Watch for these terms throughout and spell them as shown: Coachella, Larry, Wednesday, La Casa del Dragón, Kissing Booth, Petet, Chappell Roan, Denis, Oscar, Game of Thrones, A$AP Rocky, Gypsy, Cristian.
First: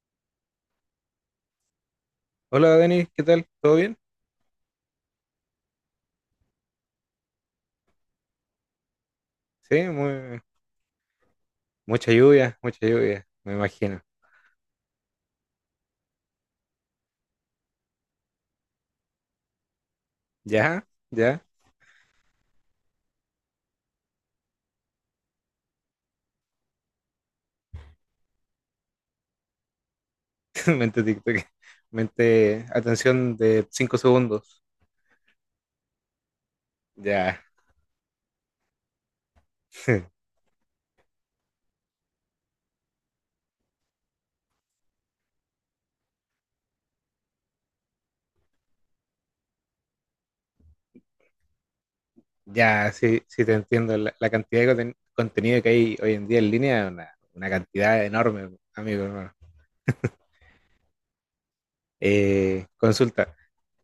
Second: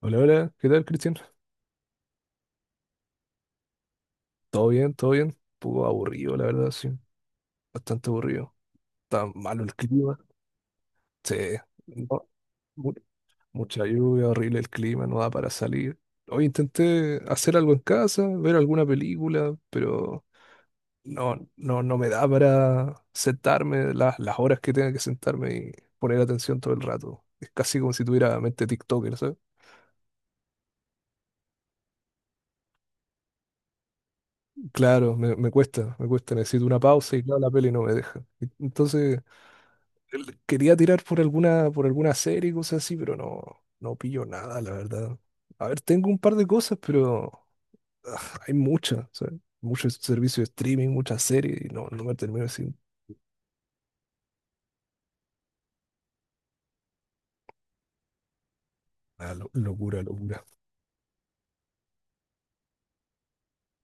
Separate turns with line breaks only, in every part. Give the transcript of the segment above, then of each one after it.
Hola, hola, ¿qué tal, Cristian?
Hola Denis, ¿qué tal? ¿Todo bien?
¿Todo bien? ¿Todo bien? Un poco aburrido, la verdad, sí. Bastante aburrido. Está malo el
Sí,
clima.
muy,
Sí, no,
mucha
mu-
lluvia, me
mucha
imagino.
lluvia, horrible el clima, no da para salir. Hoy intenté hacer algo en casa, ver alguna película, pero
¿Ya?
no,
¿Ya?
no, no me da para sentarme las horas que tenga que sentarme y poner atención todo el rato. Es casi como si tuviera mente TikToker, ¿sabes?
Mente TikTok. Mente, atención de 5 segundos.
Claro, me cuesta, me cuesta, necesito una pausa y
Ya,
claro, la peli no me deja. Entonces quería tirar por alguna serie y cosas así, pero no, no pillo nada, la verdad. A ver, tengo un par de cosas, pero hay muchas, o sea, muchos servicios de streaming, muchas series, y no, no me termino sin
ya, sí, sí te entiendo. La cantidad de contenido que hay hoy en día en línea es una cantidad enorme, amigo
nada,
hermano.
locura, locura.
Consulta,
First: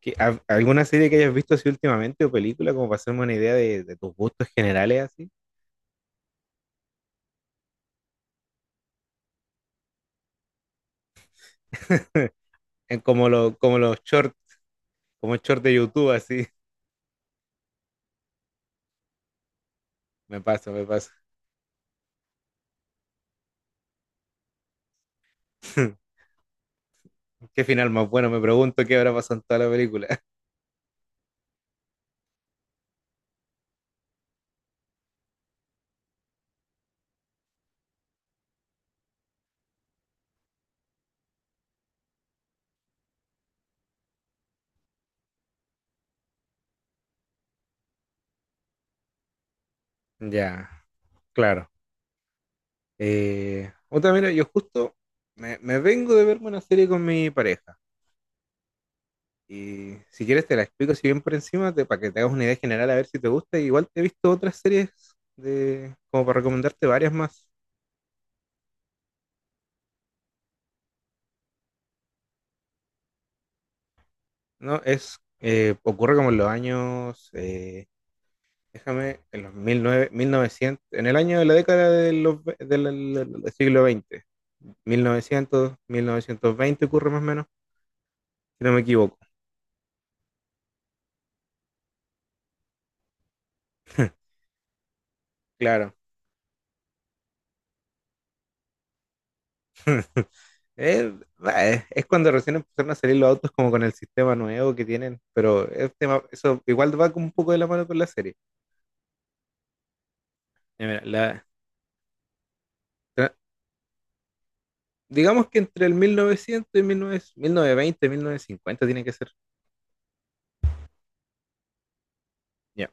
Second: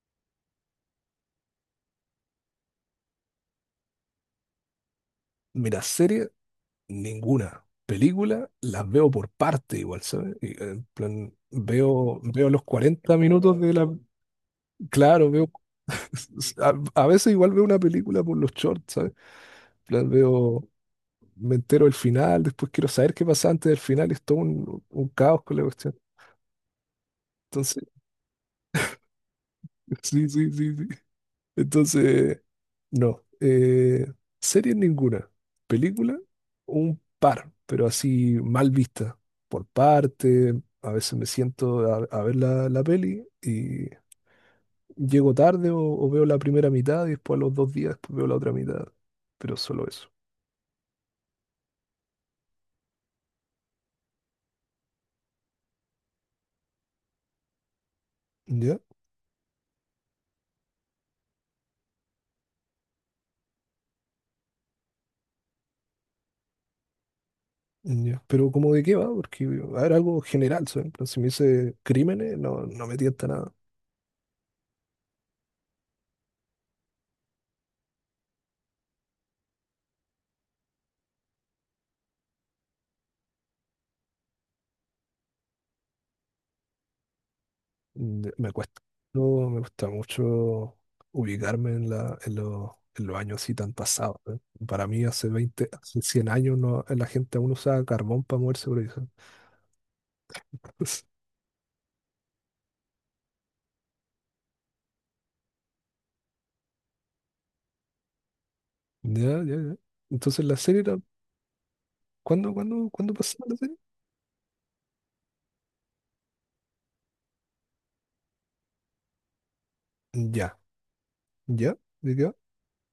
¿alguna serie que hayas visto así últimamente o película como para hacerme una idea de tus gustos generales así?
Mira, serie, ninguna. Película, las veo por parte igual, ¿sabes? Y, en plan, veo, veo los
En
40
como, lo,
minutos de
como
la...
los shorts,
Claro,
como
veo...
short de YouTube así.
A veces igual veo una película por los shorts, ¿sabes? En plan,
Me
veo,
pasa, me pasa.
me entero el final, después quiero saber qué pasa antes del final, y es todo un caos con la cuestión.
Qué
Entonces,
final más bueno, me pregunto qué habrá pasado en toda la película.
sí, sí, sí, sí. Entonces, no. Series ninguna. Película, un par, pero así mal vista. Por parte, a veces me siento a ver la peli y llego tarde o veo la primera mitad y después a los dos días después veo la otra mitad. Pero solo eso.
Ya, claro. Mira, yo justo me vengo de verme una serie con mi pareja.
¿Ya?
Y si quieres te la explico así bien por encima, para que te hagas una idea general a ver si te gusta. Igual te he visto otras series como para recomendarte varias más.
Ya, pero cómo, de qué va, porque a ver, algo general, ¿sabes? En plan, si me dice crímenes, no, no me tienta nada.
¿No? Ocurre como en los años en los 1900 en el año de la década de los, ve- del, del- del siglo XX, 1900, 1920 ocurre más o menos,
Me
si no
cuesta.
me equivoco.
No me gusta mucho ubicarme en, la, en los años así tan pasados, ¿sabes? Para mí hace 20,
Claro.
hace 100 años, no, la gente aún usaba carbón para moverse por ahí, ¿sabes?
Es, es cuando recién empezaron a salir los autos como con el sistema nuevo que tienen, pero eso igual va como un poco de la mano con la serie.
Ya, ya, ya. Entonces la serie era,
Mira,
¿cuándo, cuándo, cuándo pasaba la serie?
digamos que entre el 1900 y 1900, 1920 1950 tiene que ser.
Ya, ya, ¿de qué va?
Ya.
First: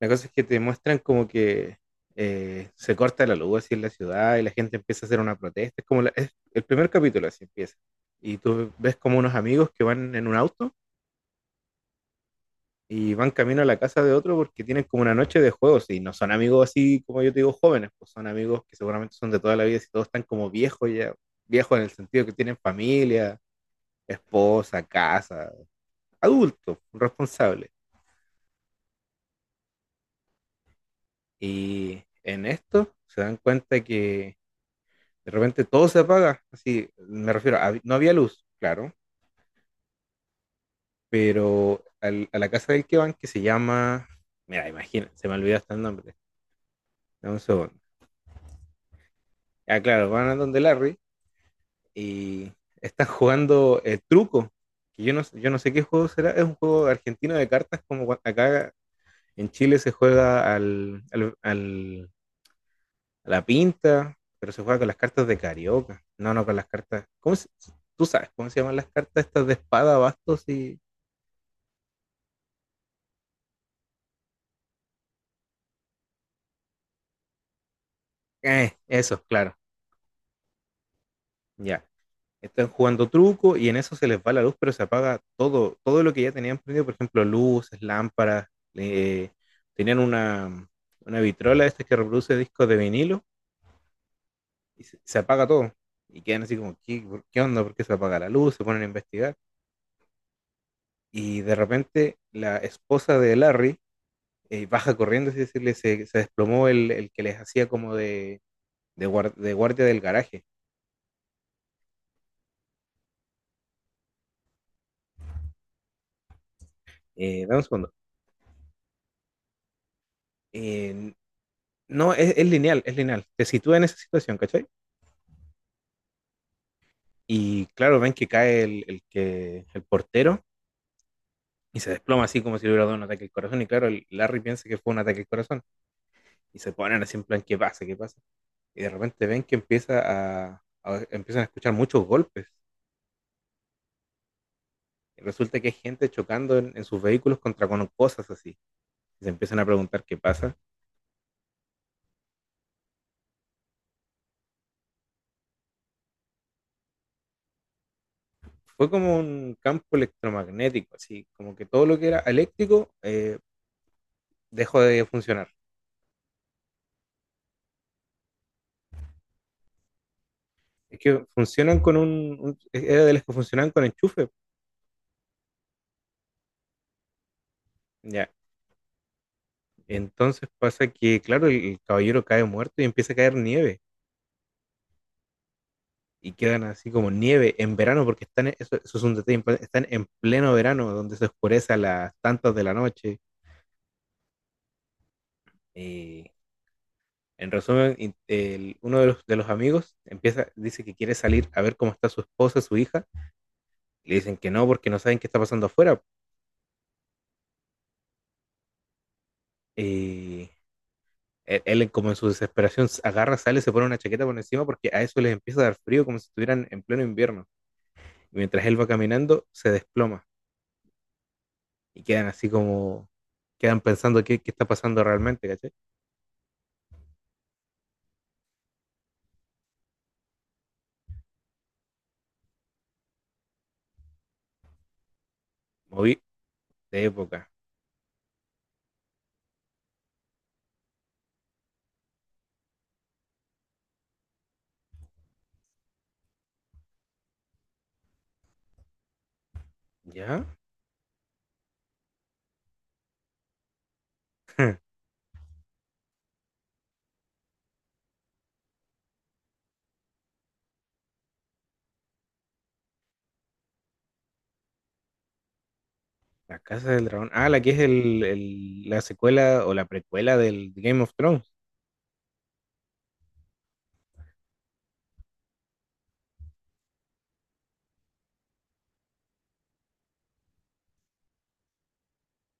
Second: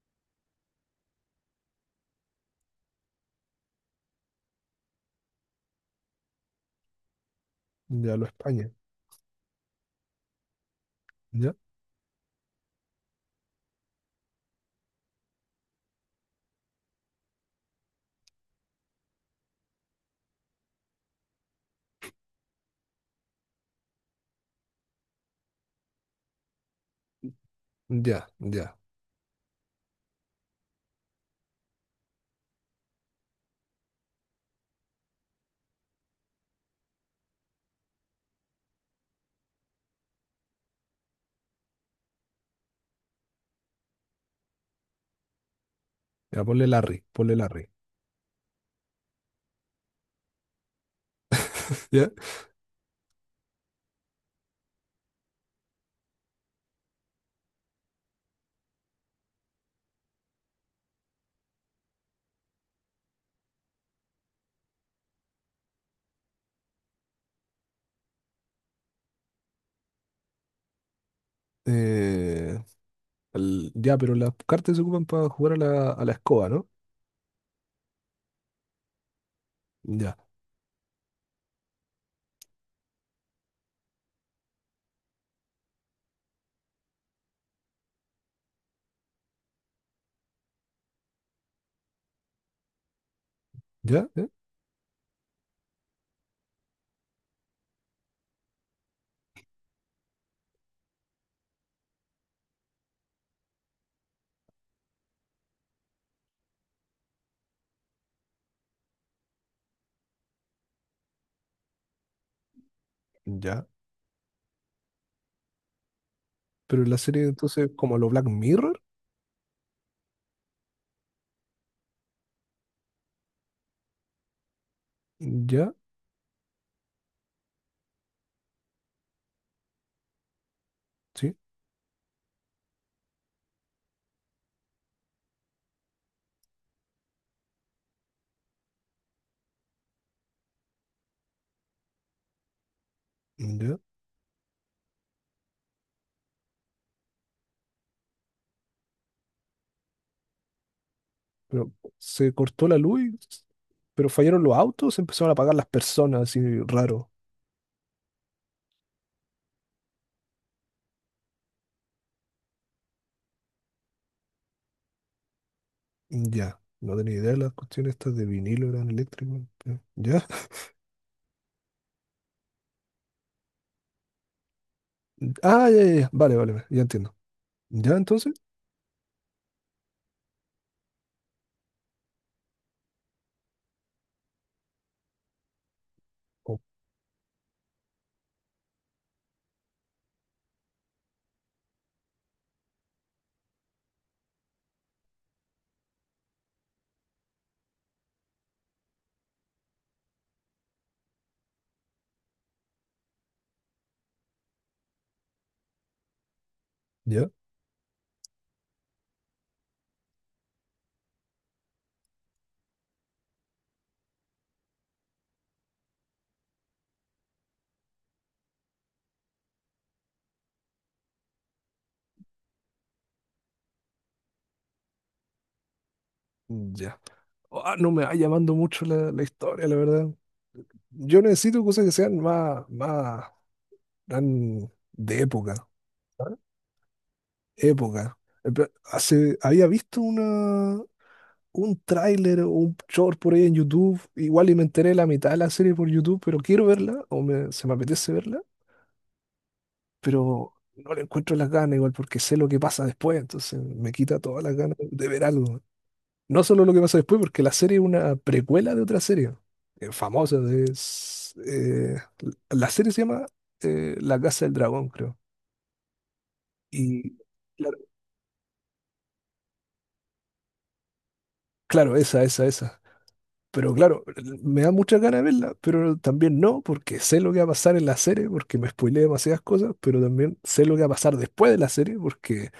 La cosa es que te muestran como que se corta la luz así en la ciudad y la gente empieza a hacer una protesta. Es como es el primer capítulo así empieza.
Ya, lo
Y
España,
tú ves como unos amigos que van en un auto
ya,
y van camino a la casa de otro porque tienen como una noche de juegos y no son amigos así como yo te digo jóvenes, pues son amigos que seguramente son de toda la vida y todos están como viejos ya, viejos en el sentido que tienen familia, esposa, casa, adultos, responsables.
ya, ya.
Y en esto se dan cuenta que de repente todo se apaga, así, me refiero, no había luz, claro, pero a la casa del que van, que se llama, mira, imagina, se me olvidó hasta el nombre,
Ya, ponle Larry, ponle
dame un
Larry.
segundo. Ah, claro, van a donde Larry
¿Ya?
y están jugando el truco, que yo no sé qué juego será, es un juego argentino de cartas, como acá en Chile se juega a la pinta, pero se juega con las cartas de carioca, no, no, con las cartas, tú sabes cómo se llaman las cartas estas de espada, bastos y...
Eh, ya, pero las cartas se ocupan para jugar a la escoba, ¿no?
Eso, claro,
Ya,
ya. Están jugando truco y en eso se les va la luz, pero se apaga todo, todo lo que ya tenían prendido, por ejemplo, luces, lámparas, eh, tenían una vitrola esta que reproduce discos de vinilo
ya, ¿eh?
y se apaga todo. Y quedan así como, ¿Qué onda? ¿Por qué se apaga la luz? Se ponen a investigar. Y de repente la esposa de Larry baja corriendo, así decirle, se desplomó el que les hacía como de, de guardia del garaje.
Ya. Pero la serie
Dame un
entonces,
segundo.
como lo Black Mirror,
Eh, No, es lineal, es lineal. Te sitúa en esa situación, ¿cachai?
ya,
Y claro, ven que cae el portero
sí,
y se desploma así como si le hubiera dado un ataque al corazón. Y claro, el Larry piensa que fue un ataque al corazón. Y se ponen así en plan, ¿qué pasa? ¿Qué pasa? Y de repente ven que empieza empiezan a escuchar muchos golpes.
ya.
Y resulta que hay gente chocando en sus vehículos contra con cosas así. Y se empiezan a preguntar qué pasa.
Pero se cortó la luz, pero fallaron los autos, se empezaron a apagar las personas, así raro.
Fue como un campo electromagnético, así como que todo lo que era eléctrico dejó de funcionar.
Ya, no tenía idea de las cuestiones estas de vinilo, eran eléctricos. Ya.
Es que funcionan con un. Era de las que funcionaban con enchufe.
Ah, ya, ya, ya. Vale, vale, vale, ya entiendo. Ya,
Ya.
entonces,
Entonces pasa que, claro, el caballero cae muerto y empieza a caer nieve. Y
oh,
quedan así como nieve en verano, porque están, eso es un detalle importante, están en pleno verano, donde se oscurece a las tantas de la noche. Eh, en resumen, uno de los amigos empieza, dice que quiere salir a ver cómo está su esposa, su hija. Le dicen que no, porque no saben qué está pasando afuera.
ya,
Eh, él como en su desesperación agarra, sale, se pone una chaqueta por encima porque a eso les empieza a dar frío como si estuvieran en pleno invierno. Y mientras él va caminando, se desploma y quedan pensando qué está pasando realmente, ¿cachai?
ya. Ah, no me va llamando mucho la, la historia, la verdad. Yo necesito cosas que sean más, más, eran de época,
Moví de época,
época. Hace, había visto una, un tráiler o un short por ahí en YouTube, igual y me enteré de la mitad de la serie por YouTube, pero quiero verla, o se me apetece verla,
¿ya?
pero no le encuentro las ganas igual porque sé lo que pasa después, entonces me quita todas las ganas de ver algo. No solo lo que pasa después, porque la serie es una precuela de otra serie famosa. Es, la serie se llama La Casa del Dragón, creo.
La Casa del
Y
Dragón. Ah, la que
claro,
es la secuela o la precuela del Game of Thrones.
claro, esa, esa, esa. Pero claro, me da muchas ganas de verla, pero también no, porque sé lo que va a pasar en la serie, porque me spoileé demasiadas cosas, pero también sé lo que va a pasar después de la serie, porque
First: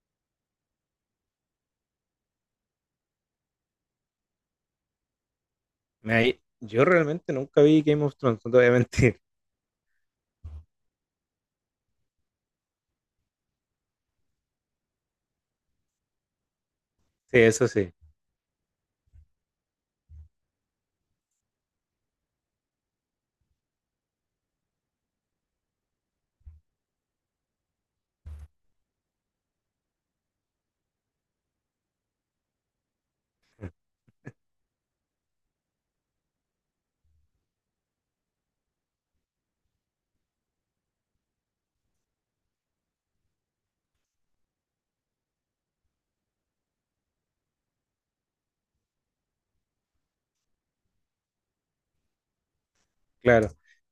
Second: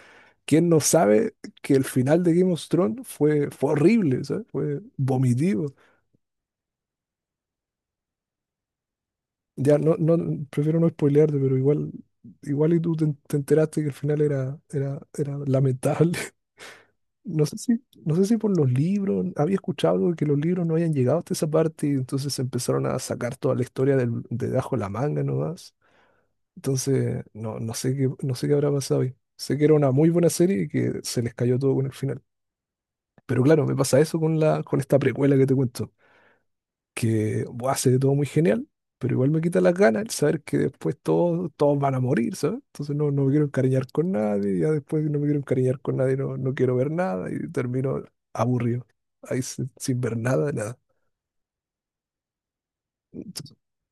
quién no sabe que el final de Game of Thrones fue, fue horrible, ¿sabes? Fue vomitivo.
Mira, yo realmente nunca vi Game of Thrones, no te voy a mentir.
Ya no, no, prefiero no spoilearte, pero igual, igual y tú te, te enteraste que el final era, era, era lamentable.
Sí,
No sé
eso
si,
sí,
no sé si por los libros, había escuchado algo de que los libros no habían llegado hasta esa parte y entonces empezaron a sacar toda la historia del, de bajo la manga nomás. Entonces, no, no sé qué, no sé qué habrá pasado ahí. Sé que era una muy buena serie y que se les cayó todo con el final. Pero claro, me pasa eso con la, con esta precuela que te cuento que buah, se ve todo muy genial, pero igual me quita las ganas el saber que después todos, todos van a morir, ¿sabes? Entonces no, no me quiero encariñar con nadie, ya después no me quiero encariñar con nadie, no, no quiero ver nada y termino aburrido, ahí sin, sin ver nada, nada.
claro.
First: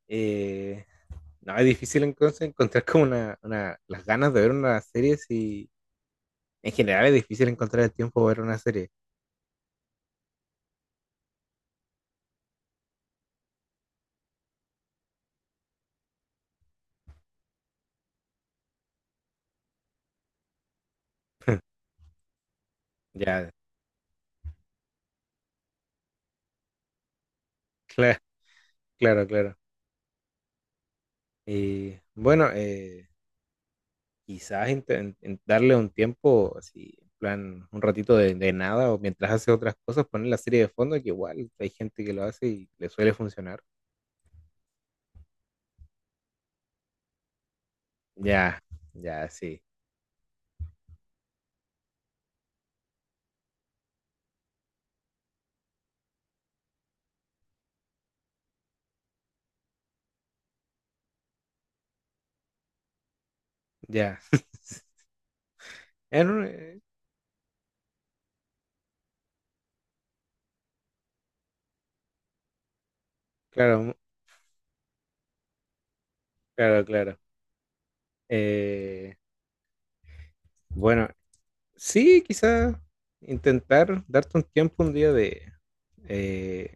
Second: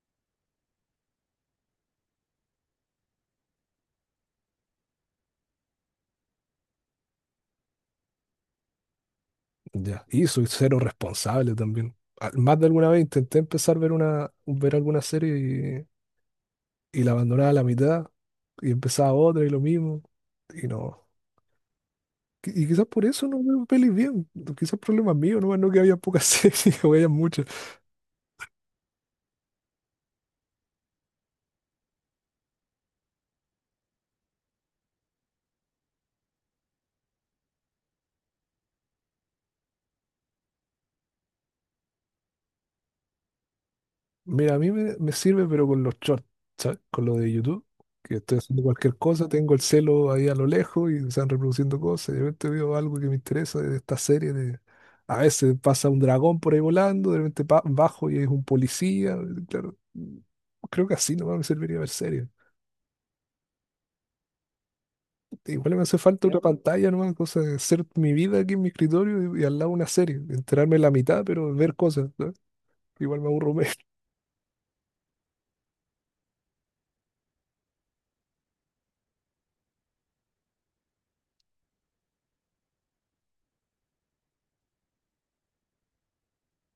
Eh, No, es difícil entonces encontrar como una, las ganas de ver una serie si en general es difícil encontrar el tiempo para ver una serie.
Ya. Y soy cero responsable también. Más de alguna vez intenté empezar a ver una, ver alguna serie y la abandonaba a la mitad y empezaba otra y lo mismo y no. Y quizás por eso no
Ya,
veo pelis bien. Quizás problemas míos, no, no que había pocas series o había muchas.
claro, claro, claro. Y bueno, quizás en darle un tiempo, así, en plan, un ratito de nada o mientras hace otras cosas, poner la serie de fondo, que igual hay gente que lo hace y le suele funcionar.
Mira, a mí me, me sirve, pero con los shorts, ¿sabes? Con lo de YouTube, que estoy
Ya,
haciendo cualquier cosa,
ya,
tengo el
sí,
celo ahí a lo lejos y se están reproduciendo cosas. Y de repente veo algo que me interesa de esta serie. De... A veces pasa un dragón por ahí volando, de repente bajo y es un policía. Claro, mm, creo que así nomás me serviría ver series.
ya.
Igual me hace falta,
En
ya, una
un- eh,
pantalla nomás, cosa de hacer mi vida aquí en mi escritorio y al lado una serie. Enterarme la mitad, pero ver cosas, ¿sabes? Igual me aburro menos.
claro, claro, claro. Eh, bueno, sí, quizá intentar darte un tiempo un día eh,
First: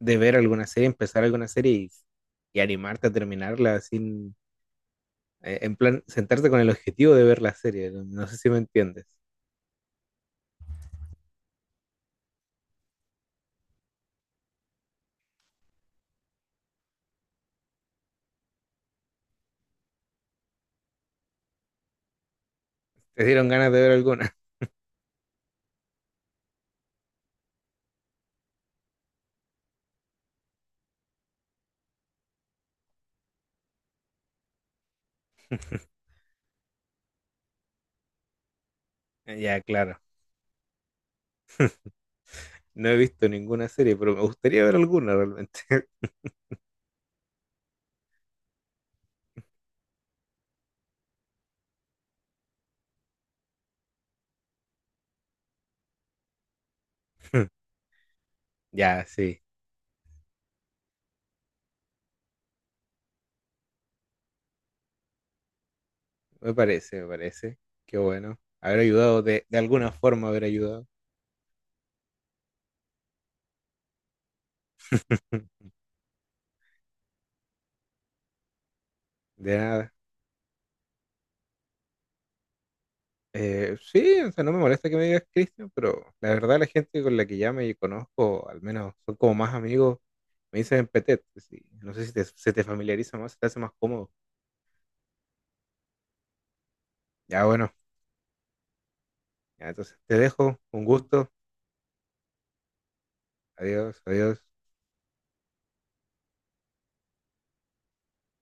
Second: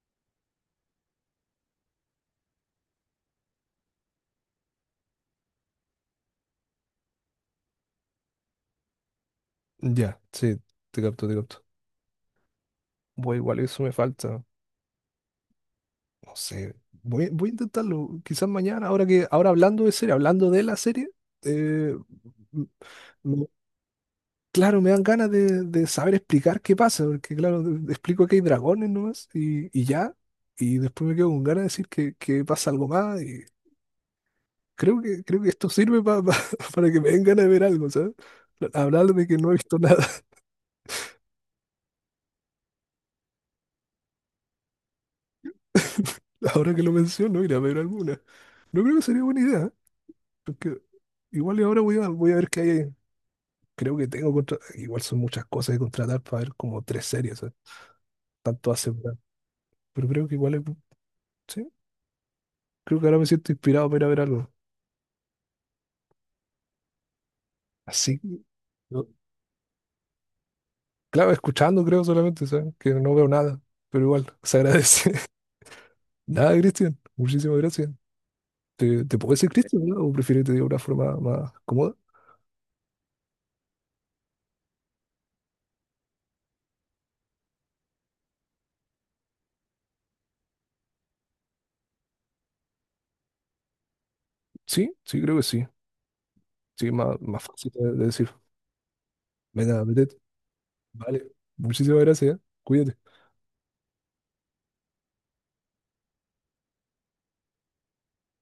de ver alguna serie, empezar alguna serie y animarte a terminarla sin, en plan, sentarte con el objetivo de ver la serie. No, no sé si me entiendes.
Ya, sí, te capto, te capto. Bueno, igual eso me falta. No sé, voy, voy a intentarlo. Quizás mañana, ahora que, ahora hablando de serie, hablando de la serie, eh, m-
¿Te
me-
dieron ganas de ver alguna?
claro, me dan ganas de saber explicar qué pasa, porque claro, explico que hay dragones nomás y ya, y después me quedo con ganas de decir que pasa algo más, y creo que esto sirve para que me den ganas de ver algo, ¿sabes? Hablar de que no he
Ya,
visto
claro.
nada,
No he visto ninguna serie, pero me gustaría ver alguna realmente.
ahora que lo menciono, ir a ver alguna. No creo que sería buena idea, ¿eh? Porque igual y ahora voy a, voy a ver qué hay. Creo que tengo igual son muchas cosas que contratar para ver como 3 series, ¿eh? Tanto hace,
Ya,
¿verdad?
sí.
Pero creo que igual sí, creo que ahora me siento inspirado para ir a ver algo.
Me parece, me parece. Qué
Así, que,
bueno. Haber
yo-
ayudado de alguna forma, haber ayudado.
claro, escuchando creo solamente, ¿sabes? Que no veo nada, pero igual se agradece. Nada, Cristian, muchísimas gracias. ¿Te, te puedo decir
De
Cristian,
nada.
¿verdad? O prefieres que te diga una forma más cómoda?
Sí, o sea, no me molesta que me digas Cristian, pero la verdad, la gente con la que ya me conozco, al menos son como más amigos, me dicen Petet. Sí. No sé si se te familiariza más, se te hace más cómodo.
Sí, sí, creo que sí. Sí, más, más
Ya
fácil
bueno,
de decir.
ya,
Venga,
entonces
metete.
te dejo, un
Vale,
gusto,
muchísimas gracias, ¿eh? Cuídate.
adiós, adiós.